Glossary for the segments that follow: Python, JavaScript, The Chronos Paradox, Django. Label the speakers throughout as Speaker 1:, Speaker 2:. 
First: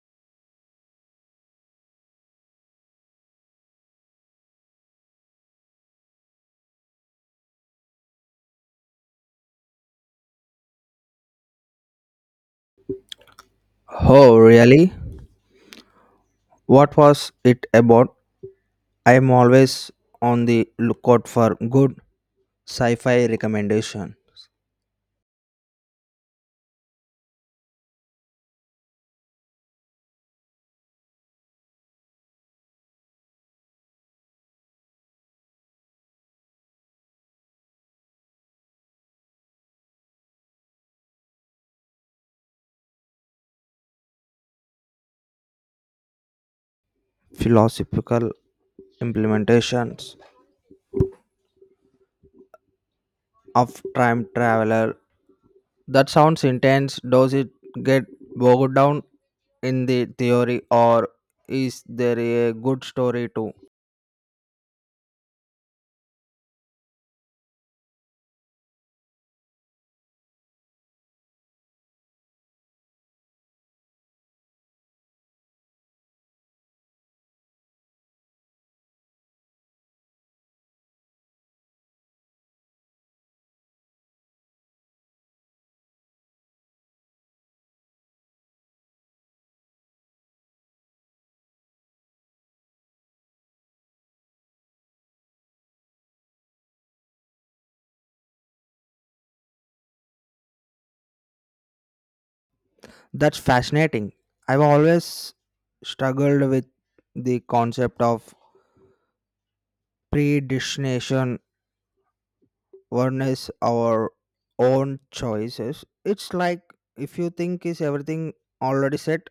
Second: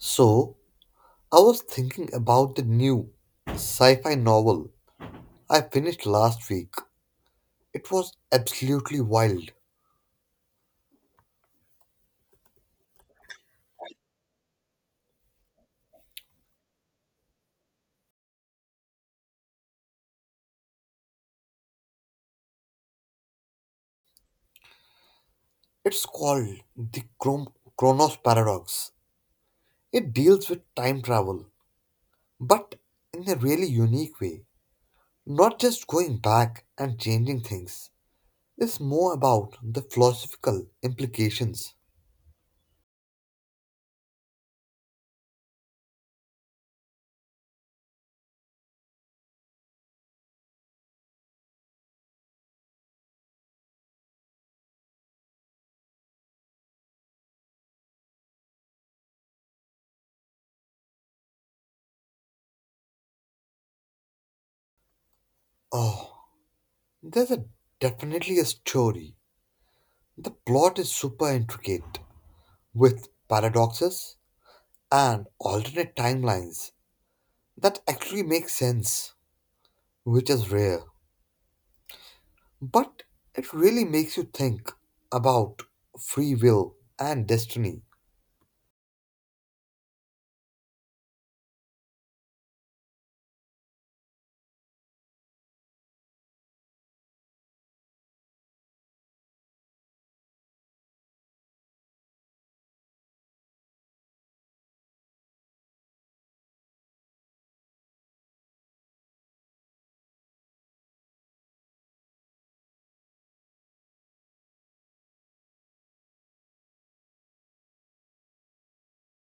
Speaker 1: So, I was thinking about the new sci fi novel I finished last week. It was absolutely wild.
Speaker 2: Oh, really? What was it about? I am always on the lookout for good sci-fi recommendation,
Speaker 1: It's called Chronos Paradox. It deals with time travel, but in a really unique way. Not just going back and changing things, it's more about the philosophical implications.
Speaker 2: philosophical implementations of time traveler. That sounds intense. Does it get bogged down in the theory or is there a good story too?
Speaker 1: Oh, there's definitely a story. The plot is super intricate with paradoxes and alternate timelines that actually make sense, which is rare. But it really makes you think about free will and destiny.
Speaker 2: That's fascinating. I've always struggled with the concept of predestination harness our own choices. It's like if you think is everything already set,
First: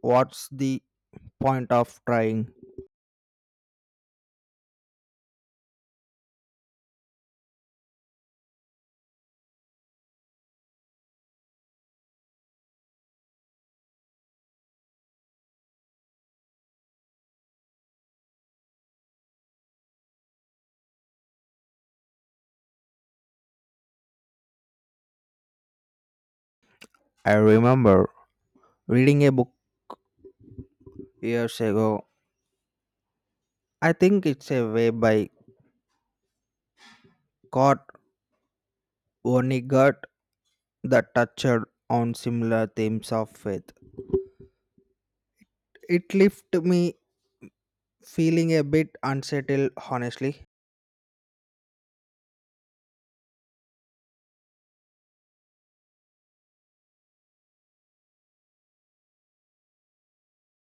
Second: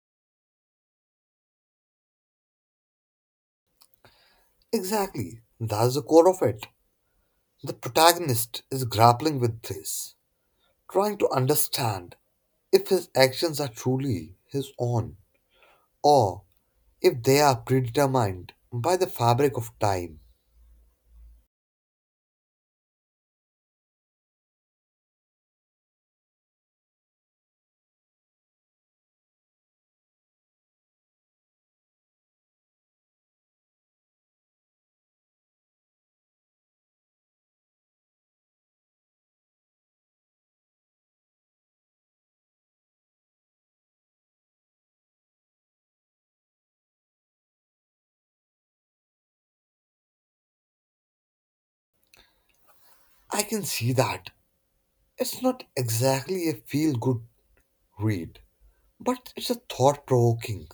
Speaker 2: what's the point of trying?
Speaker 1: Exactly, that's the core of it. The protagonist is grappling with this, trying to understand if his actions are truly his own or if they are predetermined by the fabric of time.
Speaker 2: I remember reading a book years ago. I think it's a way by Kurt Vonnegut that touched on similar themes of faith. It left me feeling a bit unsettled, honestly.
Speaker 1: I can see that. It's not exactly a feel good read, but it's a thought provoking.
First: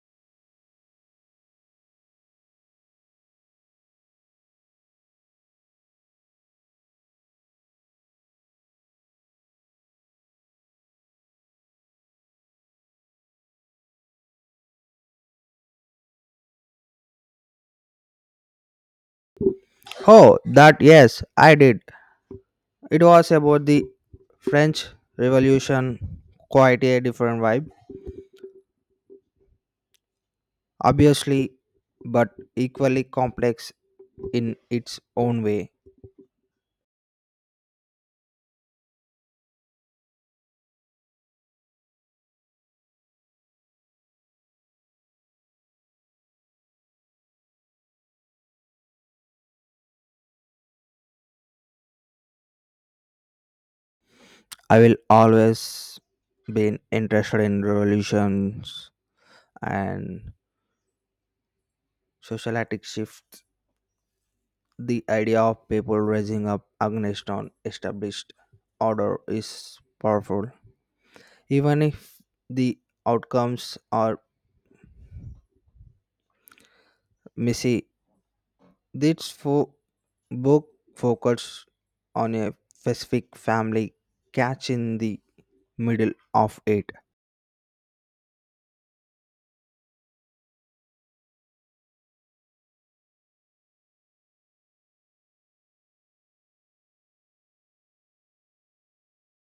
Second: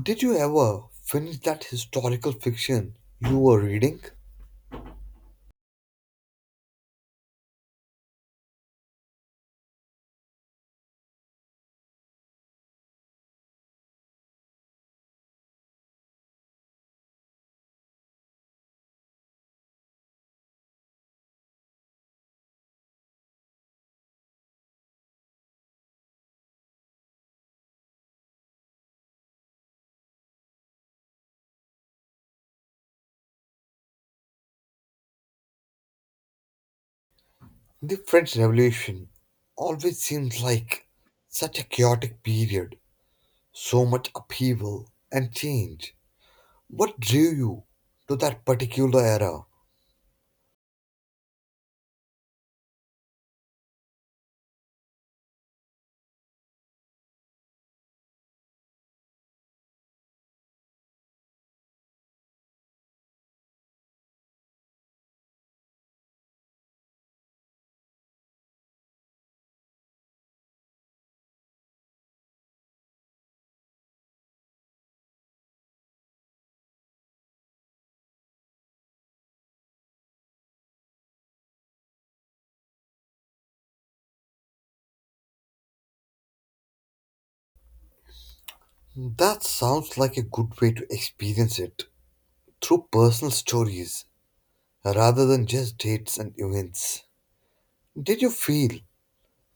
Speaker 1: Did you ever finish that historical fiction you were reading?
Speaker 2: Oh, that, yes, I did. It was about the French Revolution, quite a different vibe, obviously, but equally complex in its own way.
Speaker 1: The French Revolution always seems like such a chaotic period, so much upheaval and change. What drew you to that particular era?
Speaker 2: I will always been interested in revolutions and socialistic shifts. The idea of people rising up against an established order is powerful, even if the outcomes are messy. This fo- book focuses on a specific family catch in the middle of it.
Speaker 1: That sounds like a good way to experience it through personal stories rather than just dates and events. Did you feel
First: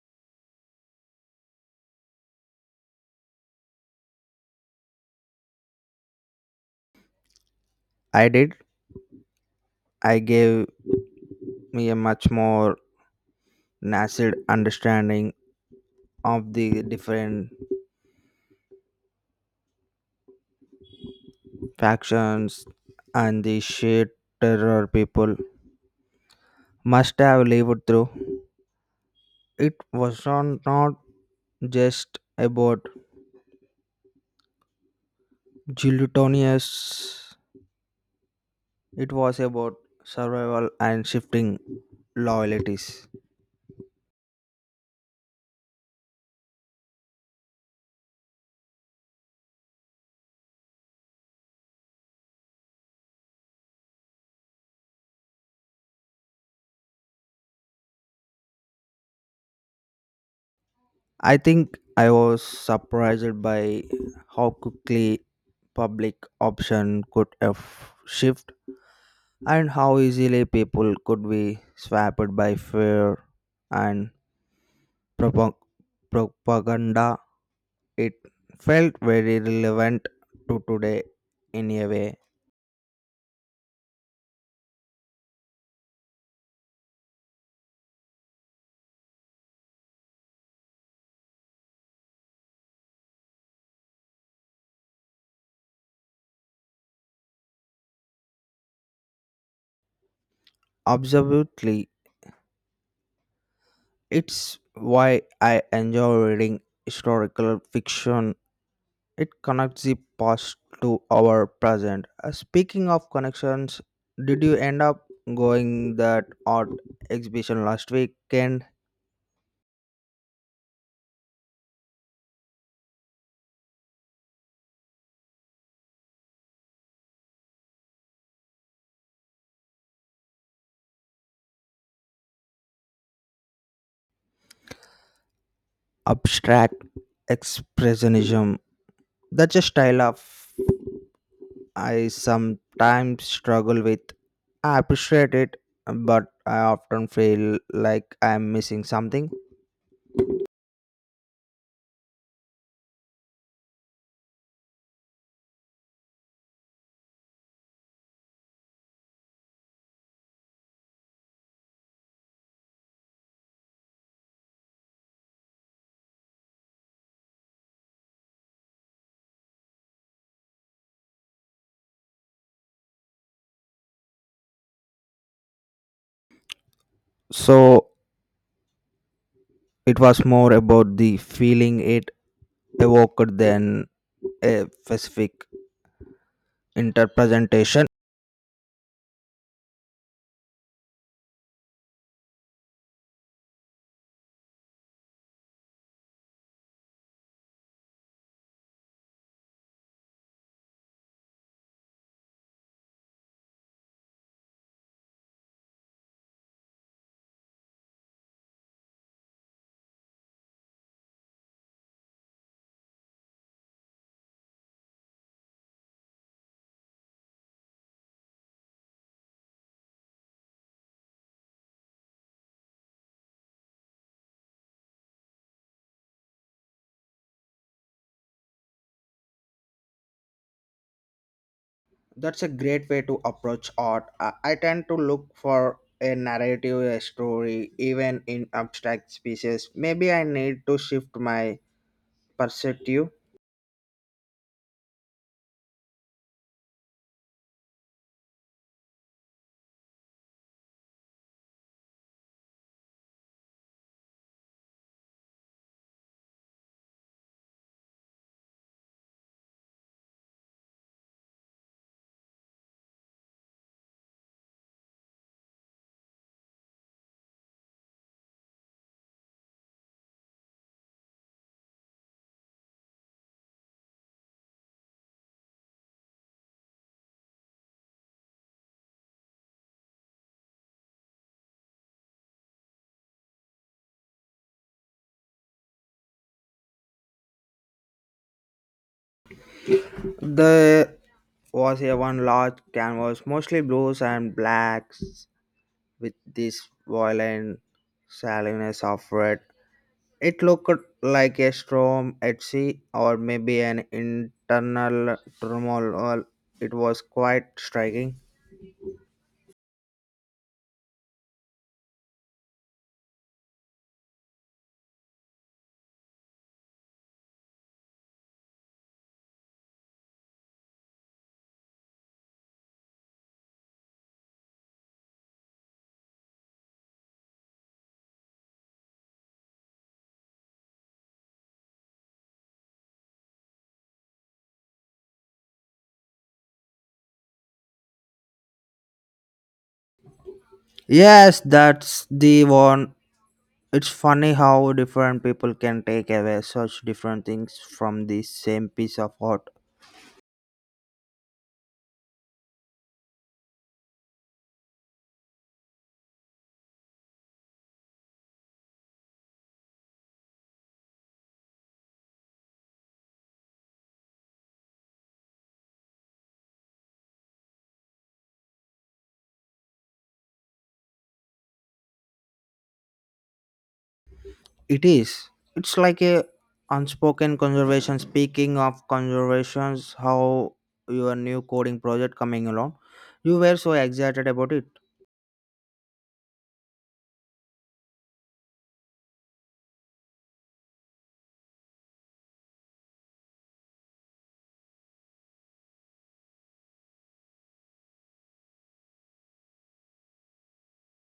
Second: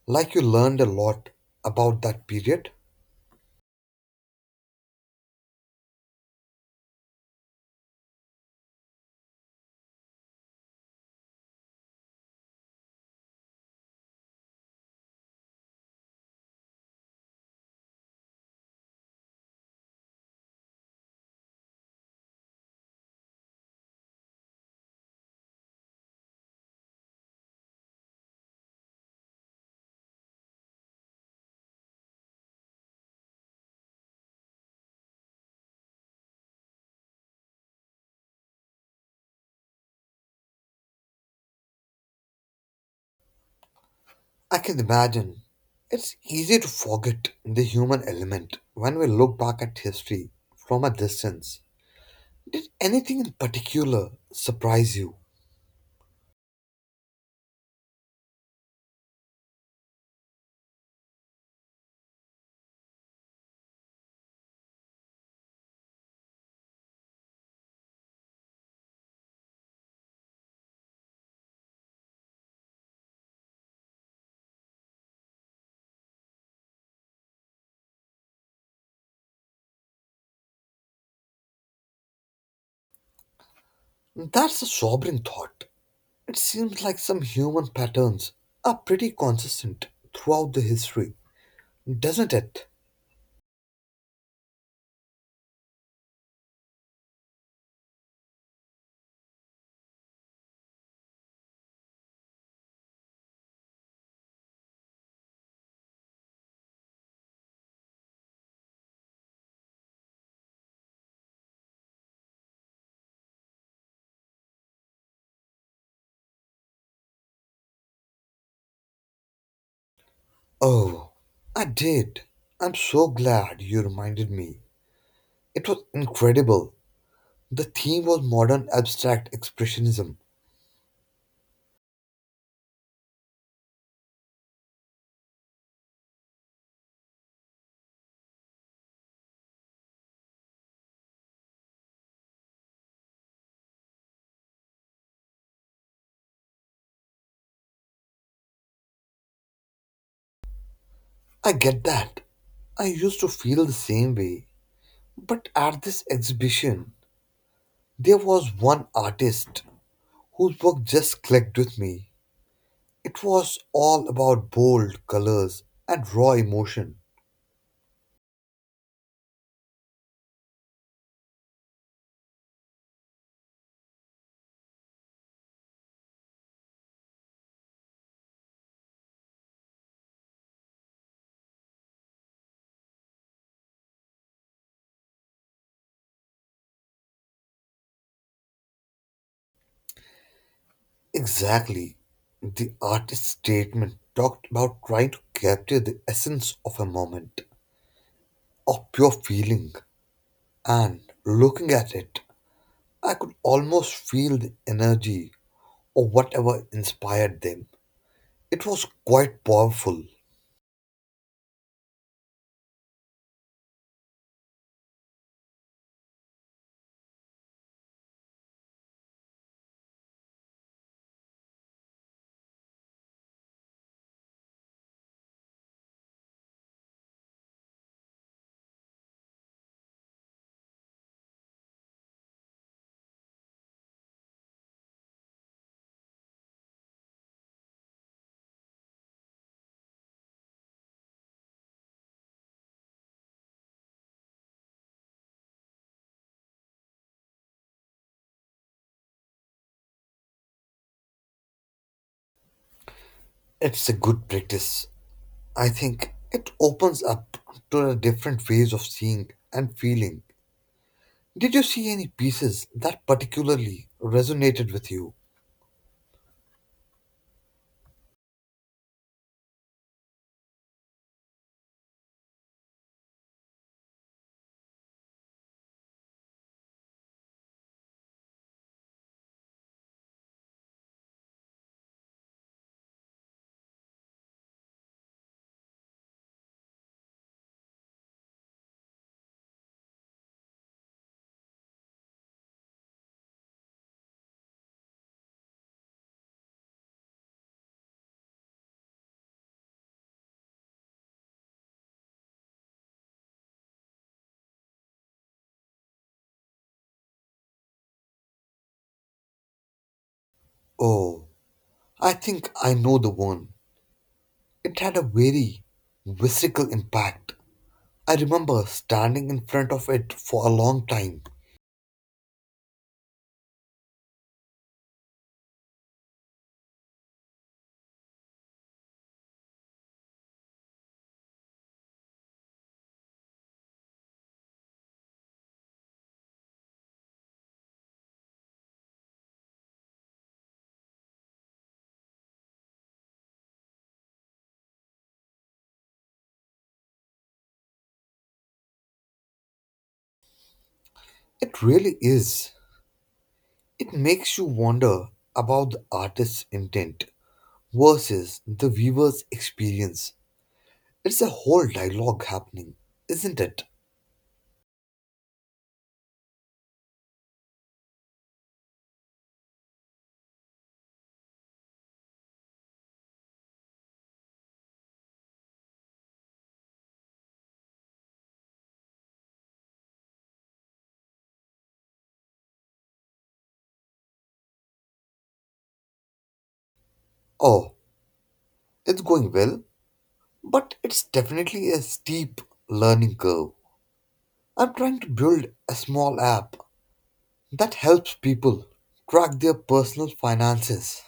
Speaker 1: like you learned a lot about that period?
Speaker 2: I did. I gave me a much more nascent understanding of the different factions and the sheer terror people must have lived through. It was not just about gelatinous, it was about survival and shifting loyalties.
Speaker 1: I can imagine. It's easy to forget the human element when we look back at history from a distance. Did anything in particular surprise you?
Speaker 2: I think I was surprised by how quickly public option could have shift and how easily people could be swamped by fear and propa- propaganda. It felt very relevant to today in a way.
Speaker 1: That's a sobering thought. It seems like some human patterns are pretty consistent throughout the history, doesn't it?
Speaker 2: Absolutely, it's why I enjoy reading historical fiction. It connects the past to our present. Speaking of connections, did you end up going that art exhibition last weekend?
Speaker 1: Oh, I did. I'm so glad you reminded me. It was incredible. The theme was modern abstract expressionism.
Speaker 2: Abstract expressionism. That's a style of I sometimes struggle with. I appreciate it, but I often feel like I'm missing something.
Speaker 1: I get that. I used to feel the same way. But at this exhibition, there was one artist whose work just clicked with me. It was all about bold colors and raw emotion.
Speaker 2: So it was more about the feeling it evoked than a specific interpretation.
Speaker 1: Exactly. The artist's statement talked about trying to capture the essence of a moment, of pure feeling. And looking at it, I could almost feel the energy or whatever inspired them. It was quite powerful.
Speaker 2: That's a great way to approach art. I tend to look for a narrative, a story, even in abstract species. Maybe I need to shift my perspective.
Speaker 1: It's a good practice. I think it opens up to a different ways of seeing and feeling. Did you see any pieces that particularly resonated with you?
Speaker 2: There was a one large canvas, mostly blues and blacks, with this violent shallowness of red. It looked like a storm at sea, or maybe an internal turmoil. Well, it was quite striking.
Speaker 1: Oh, I think I know the one. It had a very visceral impact. I remember standing in front of it for a long time.
Speaker 2: Yes, that's the one. It's funny how different people can take away such different things from the same piece of art.
Speaker 1: It really is. It makes you wonder about the artist's intent versus the viewer's experience. It's a whole dialogue happening, isn't it?
Speaker 2: It is. It's like a unspoken conservation. Speaking of conservations, how your new coding project coming along? You were so excited about it.
Speaker 1: Oh, it's going well, but it's definitely a steep learning curve. I'm trying to build a small app that helps people track their personal finances.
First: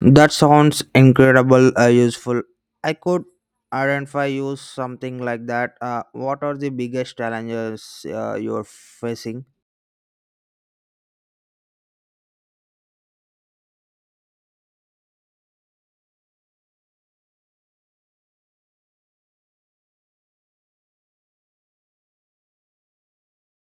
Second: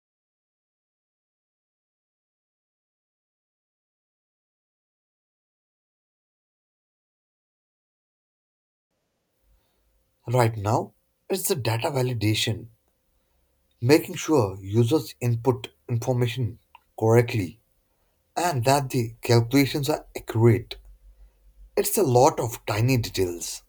Speaker 2: That sounds incredible useful. I could identify you something like that. What are the biggest challenges you're facing?
Speaker 1: Right now, it's the data validation, making sure users input information correctly and that the calculations are accurate. It's a lot of tiny details.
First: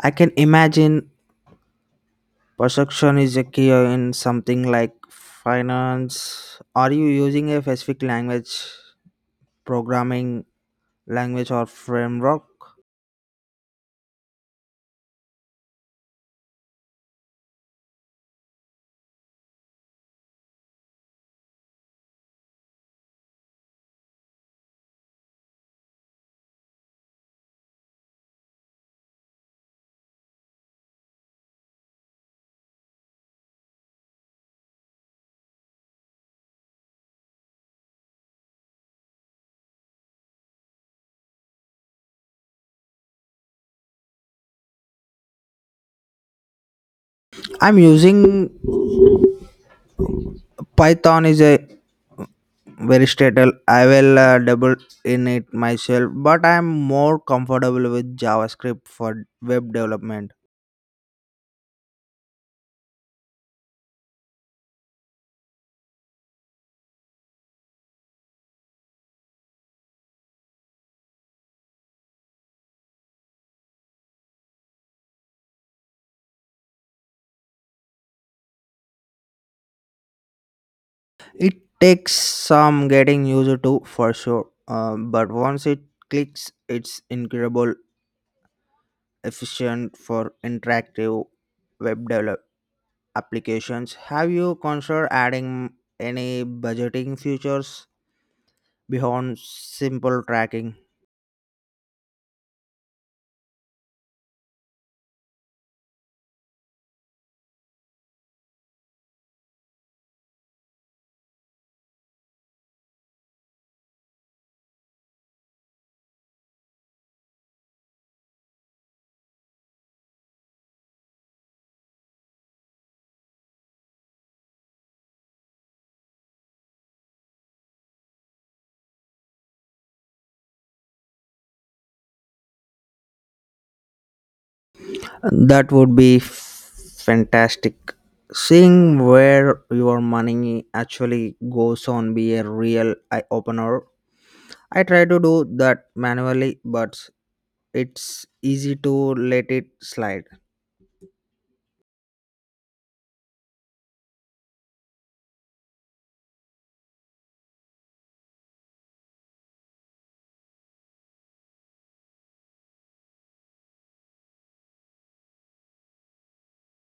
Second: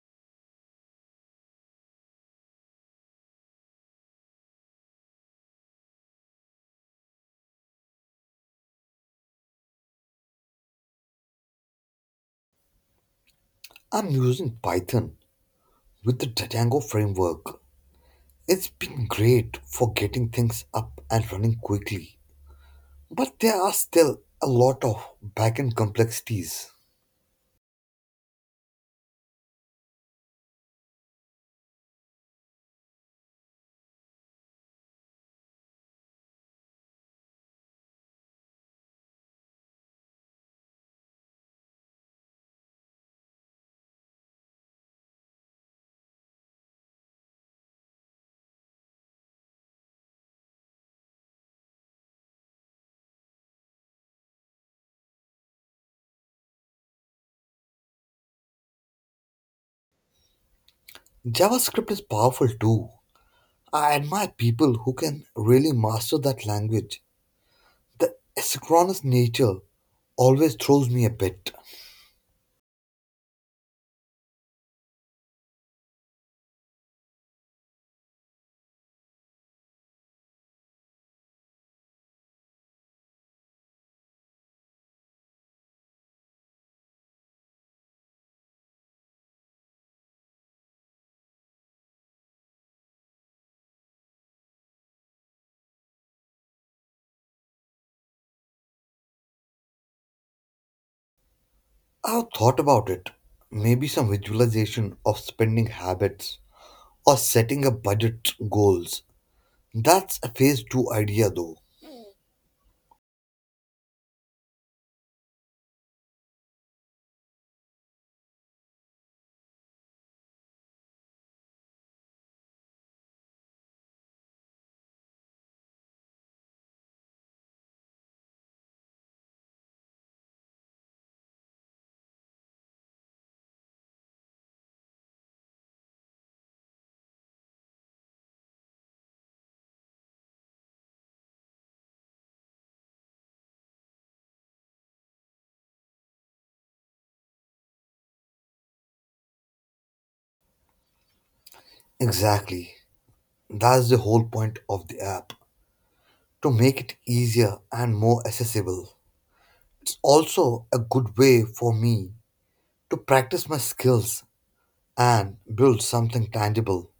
Speaker 2: I can imagine perception is a key in something like finance. Are you using a specific language programming language or framework?
Speaker 1: I'm using Python with the Django framework. It's been great for getting things up and running quickly, but there are still a lot of backend complexities.
Speaker 2: I'm using python is a very stable I will double in it myself, but I'm more comfortable with javascript for web development.
Speaker 1: JavaScript is powerful too. I admire people who can really master that language. The asynchronous nature always throws me a bit.
Speaker 2: It takes some getting used to for sure, but once it clicks it's incredible efficient for interactive web develop applications. Have you considered adding any budgeting features beyond simple tracking?
Speaker 1: I've thought about it. Maybe some visualization of spending habits or setting up budget goals. That's a phase two idea though.
Speaker 2: That would be fantastic. Seeing where your money actually goes on be a real eye opener. I try to do that manually, but it's easy to let it slide.
Speaker 1: Exactly. That's the whole point of the app, to make it easier and more accessible. It's also a good way for me to practice my skills and build something tangible.